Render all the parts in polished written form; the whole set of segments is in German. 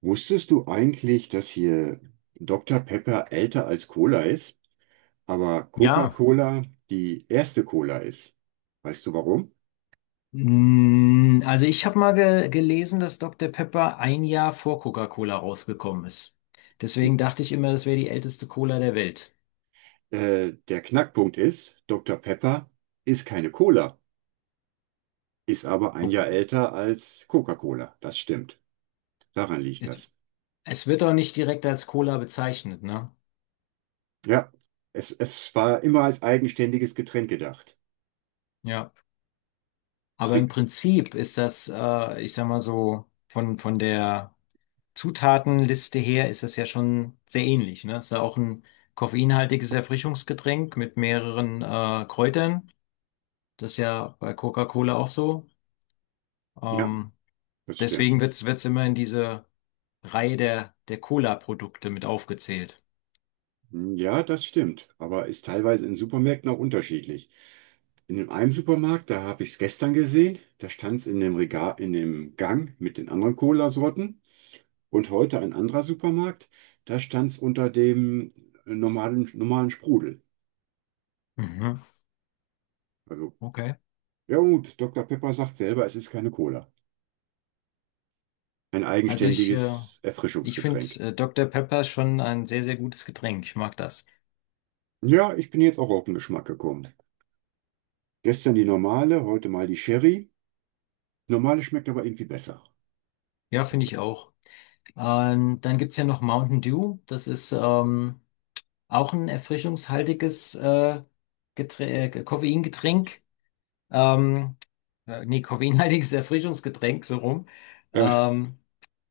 Wusstest du eigentlich, dass hier Dr. Pepper älter als Cola ist, aber Ja, Coca-Cola die erste Cola ist? Weißt du warum? Also ich habe mal ge gelesen, dass Dr. Pepper ein Jahr vor Coca-Cola rausgekommen ist. Deswegen dachte ich immer, das wäre die älteste Cola der Welt. Der Knackpunkt ist, Dr. Pepper ist keine Cola, ist aber ein Okay. Jahr älter als Coca-Cola. Das stimmt. Daran liegt Es, das. es wird auch nicht direkt als Cola bezeichnet, ne? Ja, es war immer als eigenständiges Getränk gedacht. Ja. Aber im Trick. Prinzip ist das, ich sag mal so, von der Zutatenliste her ist das ja schon sehr ähnlich, ne? Ist ja auch ein koffeinhaltiges Erfrischungsgetränk mit mehreren Kräutern. Das ist ja bei Coca-Cola auch so. Ja, Ähm, das stimmt. Deswegen wird es immer in diese Reihe der Cola-Produkte mit aufgezählt. Hm, ja, das stimmt, aber ist teilweise in Supermärkten auch unterschiedlich. In dem einen Supermarkt, da habe ich es gestern gesehen, da stand es in dem Regal, in dem Gang mit den anderen Cola-Sorten. Und heute ein anderer Supermarkt, da stand es unter dem normalen Sprudel. Mhm. Also, Okay. ja gut, Dr. Pepper sagt selber, es ist keine Cola. Ein Also ich, äh, eigenständiges ich finde Erfrischungsgetränk. Dr. Pepper schon ein sehr, sehr gutes Getränk. Ich mag das. Ja, ich bin jetzt auch auf den Geschmack gekommen. Gestern die normale, heute mal die Sherry. Normale schmeckt aber irgendwie besser. Ja, finde ich auch. Dann gibt's ja noch Mountain Dew. Das ist auch ein erfrischungshaltiges Geträ Koffeingetränk. Ähm, Nee, koffeinhaltiges Erfrischungsgetränk, so rum. Äh, Ähm,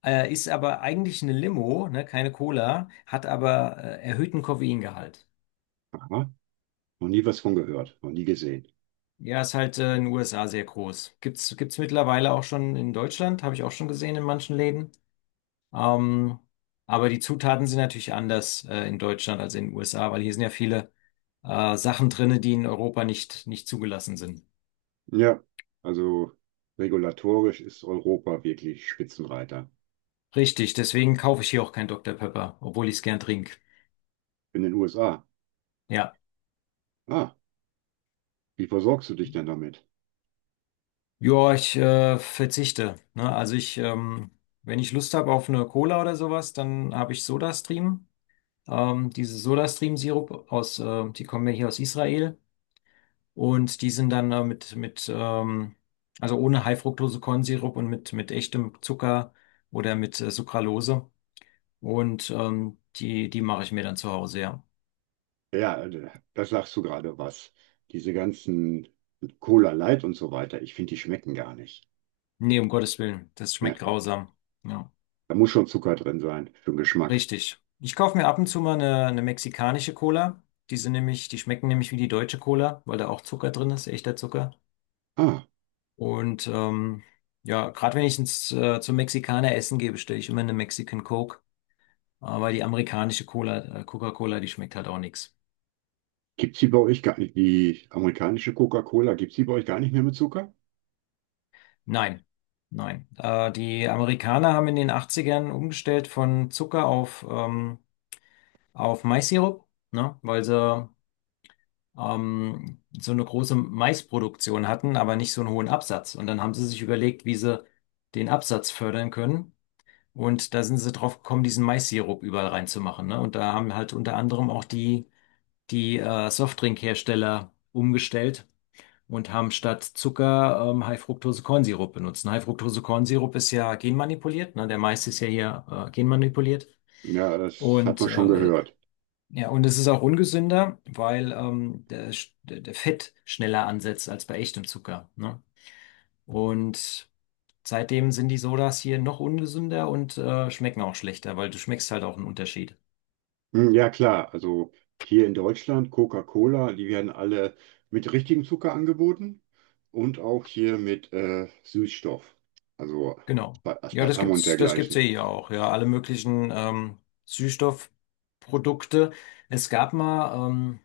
Ist aber eigentlich eine Limo, ne, keine Cola, hat aber erhöhten Koffeingehalt. aha, noch nie was von gehört, noch nie gesehen. Ja, ist halt in den USA sehr groß. Gibt's mittlerweile auch schon in Deutschland, habe ich auch schon gesehen in manchen Läden. Ähm, aber die Zutaten sind natürlich anders in Deutschland als in den USA, weil hier sind ja viele Sachen drinne, die in Europa nicht zugelassen sind. Ja, also regulatorisch ist Europa wirklich Spitzenreiter. Richtig, deswegen kaufe ich hier auch kein Dr. Pepper, obwohl ich es gern trinke. In den USA. Ja. Ah, wie versorgst du dich denn damit? Ja, ich verzichte. Ne? Also wenn ich Lust habe auf eine Cola oder sowas, dann habe ich SodaStream. Diese SodaStream-Sirup die kommen ja hier aus Israel und die sind dann mit also ohne High-Fructose-Kornsirup und mit echtem Zucker oder mit Sucralose und die mache ich mir dann zu Hause. Ja, Ja, da sagst du gerade was. Diese ganzen Cola Light und so weiter, ich finde, die schmecken gar nicht. nee, um Gottes Willen, das Ja, schmeckt grausam. Ja. da muss schon Zucker drin sein für den Geschmack. Richtig. Ich kaufe mir ab und zu mal eine mexikanische Cola. Die schmecken nämlich wie die deutsche Cola, weil da auch Zucker drin ist, echter Zucker. Ah, Und ja, gerade wenn ich zum Mexikaner essen gehe, bestelle ich immer eine Mexican Coke. Aber die amerikanische Cola, Coca-Cola, die schmeckt halt auch nichts. gibt's die bei euch gar nicht, die amerikanische Coca-Cola, gibt's die bei euch gar nicht mehr mit Zucker? Nein, nein. Die Amerikaner haben in den Achtzigern umgestellt von Zucker auf Maissirup, ne? Weil sie so eine große Maisproduktion hatten, aber nicht so einen hohen Absatz. Und dann haben sie sich überlegt, wie sie den Absatz fördern können. Und da sind sie drauf gekommen, diesen Mais-Sirup überall reinzumachen, ne? Und da haben halt unter anderem auch die Softdrinkhersteller umgestellt und haben statt Zucker High-Fructose-Kornsirup benutzt. Und High-Fructose-Kornsirup ist ja genmanipuliert, ne? Der Mais ist ja hier genmanipuliert. Ja, das hat Und man schon äh, gehört. ja, und es ist auch ungesünder, weil der Fett schneller ansetzt als bei echtem Zucker. Ne? Und seitdem sind die Sodas hier noch ungesünder und schmecken auch schlechter, weil du schmeckst halt auch einen Unterschied. Hm, ja, klar. Also hier in Deutschland, Coca-Cola, die werden alle mit richtigem Zucker angeboten und auch hier mit Süßstoff, also Genau. Ja, das Aspartam und gibt's, das gibt's ja dergleichen. hier ja auch. Ja, alle möglichen Süßstoffprodukte. Es gab mal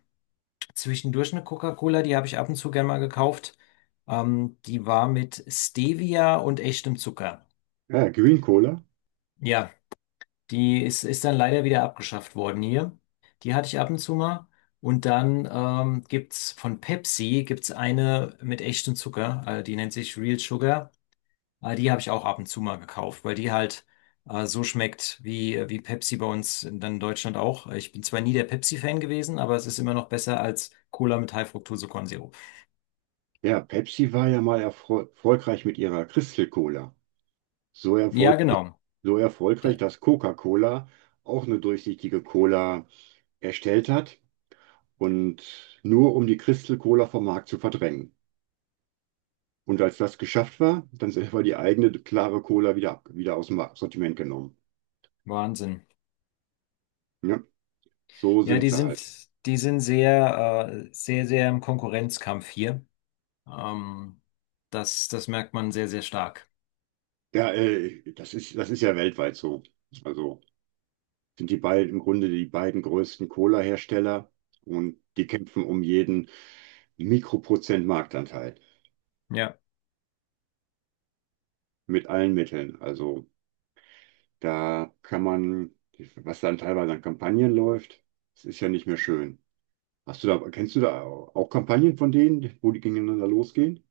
zwischendurch eine Coca-Cola, die habe ich ab und zu gerne mal gekauft. Die war mit Stevia und echtem Zucker. Ja, Green Cola. Ja, die ist dann leider wieder abgeschafft worden hier. Die hatte ich ab und zu mal. Und dann gibt's von Pepsi gibt's eine mit echtem Zucker, die nennt sich Real Sugar. Die habe ich auch ab und zu mal gekauft, weil die halt so schmeckt wie Pepsi bei uns dann in Deutschland auch. Ich bin zwar nie der Pepsi-Fan gewesen, aber es ist immer noch besser als Cola mit High-Fructose-Kornsirup. Ja, Pepsi war ja mal erfolgreich mit ihrer Crystal Cola. So, erfol Ja, genau. so erfolgreich, Da, dass Coca-Cola auch eine durchsichtige Cola erstellt hat und nur um die Crystal Cola vom Markt zu verdrängen. Und als das geschafft war, dann selber die eigene klare Cola wieder, wieder aus dem Sortiment genommen. Wahnsinn. Ne? So Ja, sind die sie halt. sind, die sind sehr, sehr, sehr im Konkurrenzkampf hier. Ähm, das merkt man sehr, sehr stark. Ja, das ist ja weltweit so. Also sind die beiden im Grunde die beiden größten Cola-Hersteller und die kämpfen um jeden Mikroprozent Marktanteil Ja. mit allen Mitteln. Also da kann man, was dann teilweise an Kampagnen läuft, das ist ja nicht mehr schön. Kennst du da auch Kampagnen von denen, wo die gegeneinander losgehen?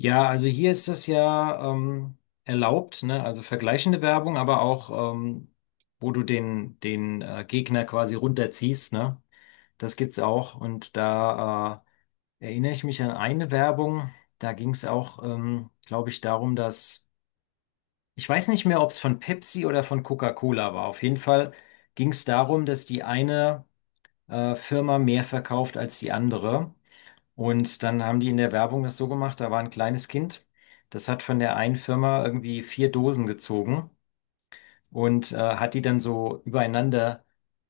Ja, also hier ist das ja erlaubt, ne? Also vergleichende Werbung, aber auch, wo du den Gegner quasi runterziehst, ne? Das gibt's auch. Und da erinnere ich mich an eine Werbung, da ging's auch, glaube ich, darum, ich weiß nicht mehr, ob's von Pepsi oder von Coca-Cola war. Auf jeden Fall ging's darum, dass die eine Firma mehr verkauft als die andere. Und dann haben die in der Werbung das so gemacht, da war ein kleines Kind, das hat von der einen Firma irgendwie vier Dosen gezogen und hat die dann so übereinander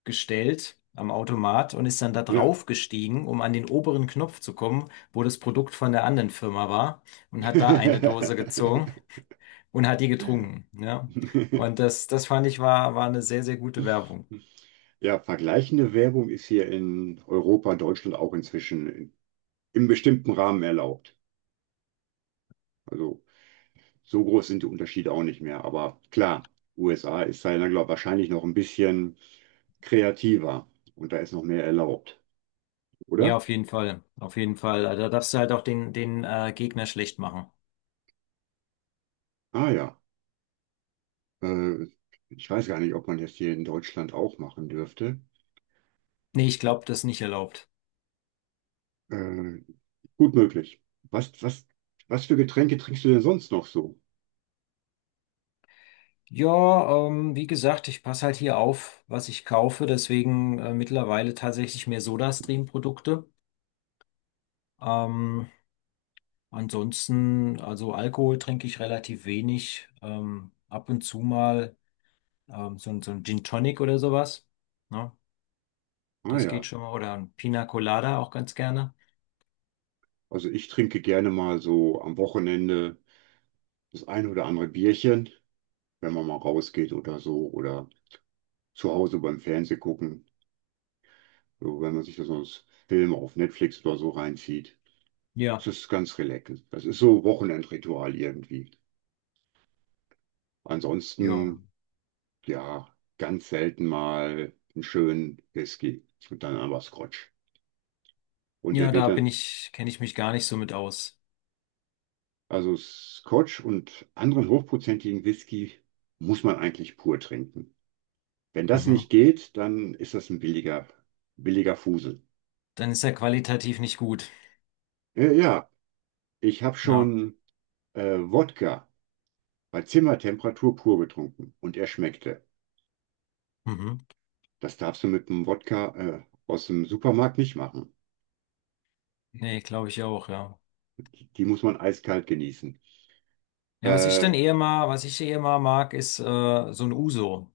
gestellt am Automat und ist dann da Ja. drauf gestiegen, um an den oberen Knopf zu kommen, wo das Produkt von der anderen Firma war und hat da eine Dose gezogen und hat die getrunken. Ja. Und das fand ich war eine sehr, sehr gute Werbung. Ja, vergleichende Werbung ist hier in Europa, Deutschland auch im bestimmten Rahmen erlaubt. Also so groß sind die Unterschiede auch nicht mehr. Aber klar, USA ist da, glaube wahrscheinlich noch ein bisschen kreativer und da ist noch mehr erlaubt, Ja, oder? auf jeden Fall. Auf jeden Fall. Also da darfst du halt auch den Gegner schlecht machen. Ah ja, äh, ich weiß gar nicht, ob man das hier in Deutschland auch machen dürfte. Nee, ich glaube, das ist nicht erlaubt. Äh, gut möglich. Was, was, was für Getränke trinkst du denn sonst noch so? Ja, wie gesagt, ich passe halt hier auf, was ich kaufe, deswegen mittlerweile tatsächlich mehr SodaStream-Produkte. Ähm, Ansonsten, also Alkohol trinke ich relativ wenig, ab und zu mal so, so ein Gin Tonic oder sowas. Ne? Ah Das geht ja. schon mal. Oder ein Pina Colada auch ganz gerne. Also ich trinke gerne mal so am Wochenende das ein oder andere Bierchen, wenn man mal rausgeht oder so, oder zu Hause beim Fernsehen gucken, so, wenn man sich da sonst Filme auf Netflix oder so reinzieht. Das Ja, ist ganz relaxend. Das ist so Wochenendritual irgendwie. ja. Ansonsten, ja, ganz selten mal einen schönen Whisky und dann aber Scotch. Und Ja, der wird dann, kenne ich mich gar nicht so mit aus. also Scotch und anderen hochprozentigen Whisky muss man eigentlich pur trinken. Wenn das Mhm. nicht geht, dann ist das ein billiger Fusel. Dann ist er qualitativ nicht gut. Ja, ich habe Ja. schon Wodka bei Zimmertemperatur pur getrunken und er schmeckte. Mhm. Das darfst du mit einem Wodka aus dem Supermarkt nicht machen. Nee, glaube ich auch, ja. Die muss man eiskalt genießen. Ja, Äh, was ich eher mal mag, ist so ein Uso.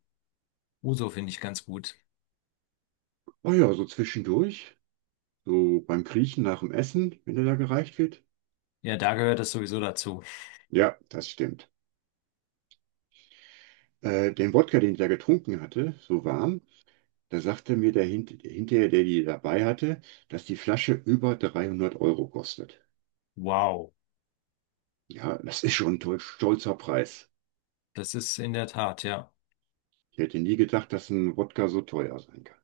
Uso finde ich ganz gut. oh ja, so zwischendurch, so beim Kriechen nach dem Essen, wenn er da gereicht wird. Ja, da gehört das sowieso dazu. Ja, das stimmt. Den Wodka, den ich da getrunken hatte, so warm, da sagte mir der hinterher, der die dabei hatte, dass die Flasche über 300 Euro kostet. Wow, Ja, das ist schon ein stolzer Preis. das ist in der Tat, ja. Ich hätte nie gedacht, dass ein Wodka so teuer sein kann.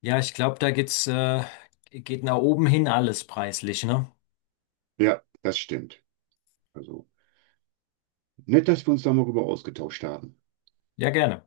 Ja, ich glaube, da geht nach oben hin alles preislich, ne? Ja, das stimmt. Also nett, dass wir uns da mal rüber ausgetauscht haben. Ja, gerne.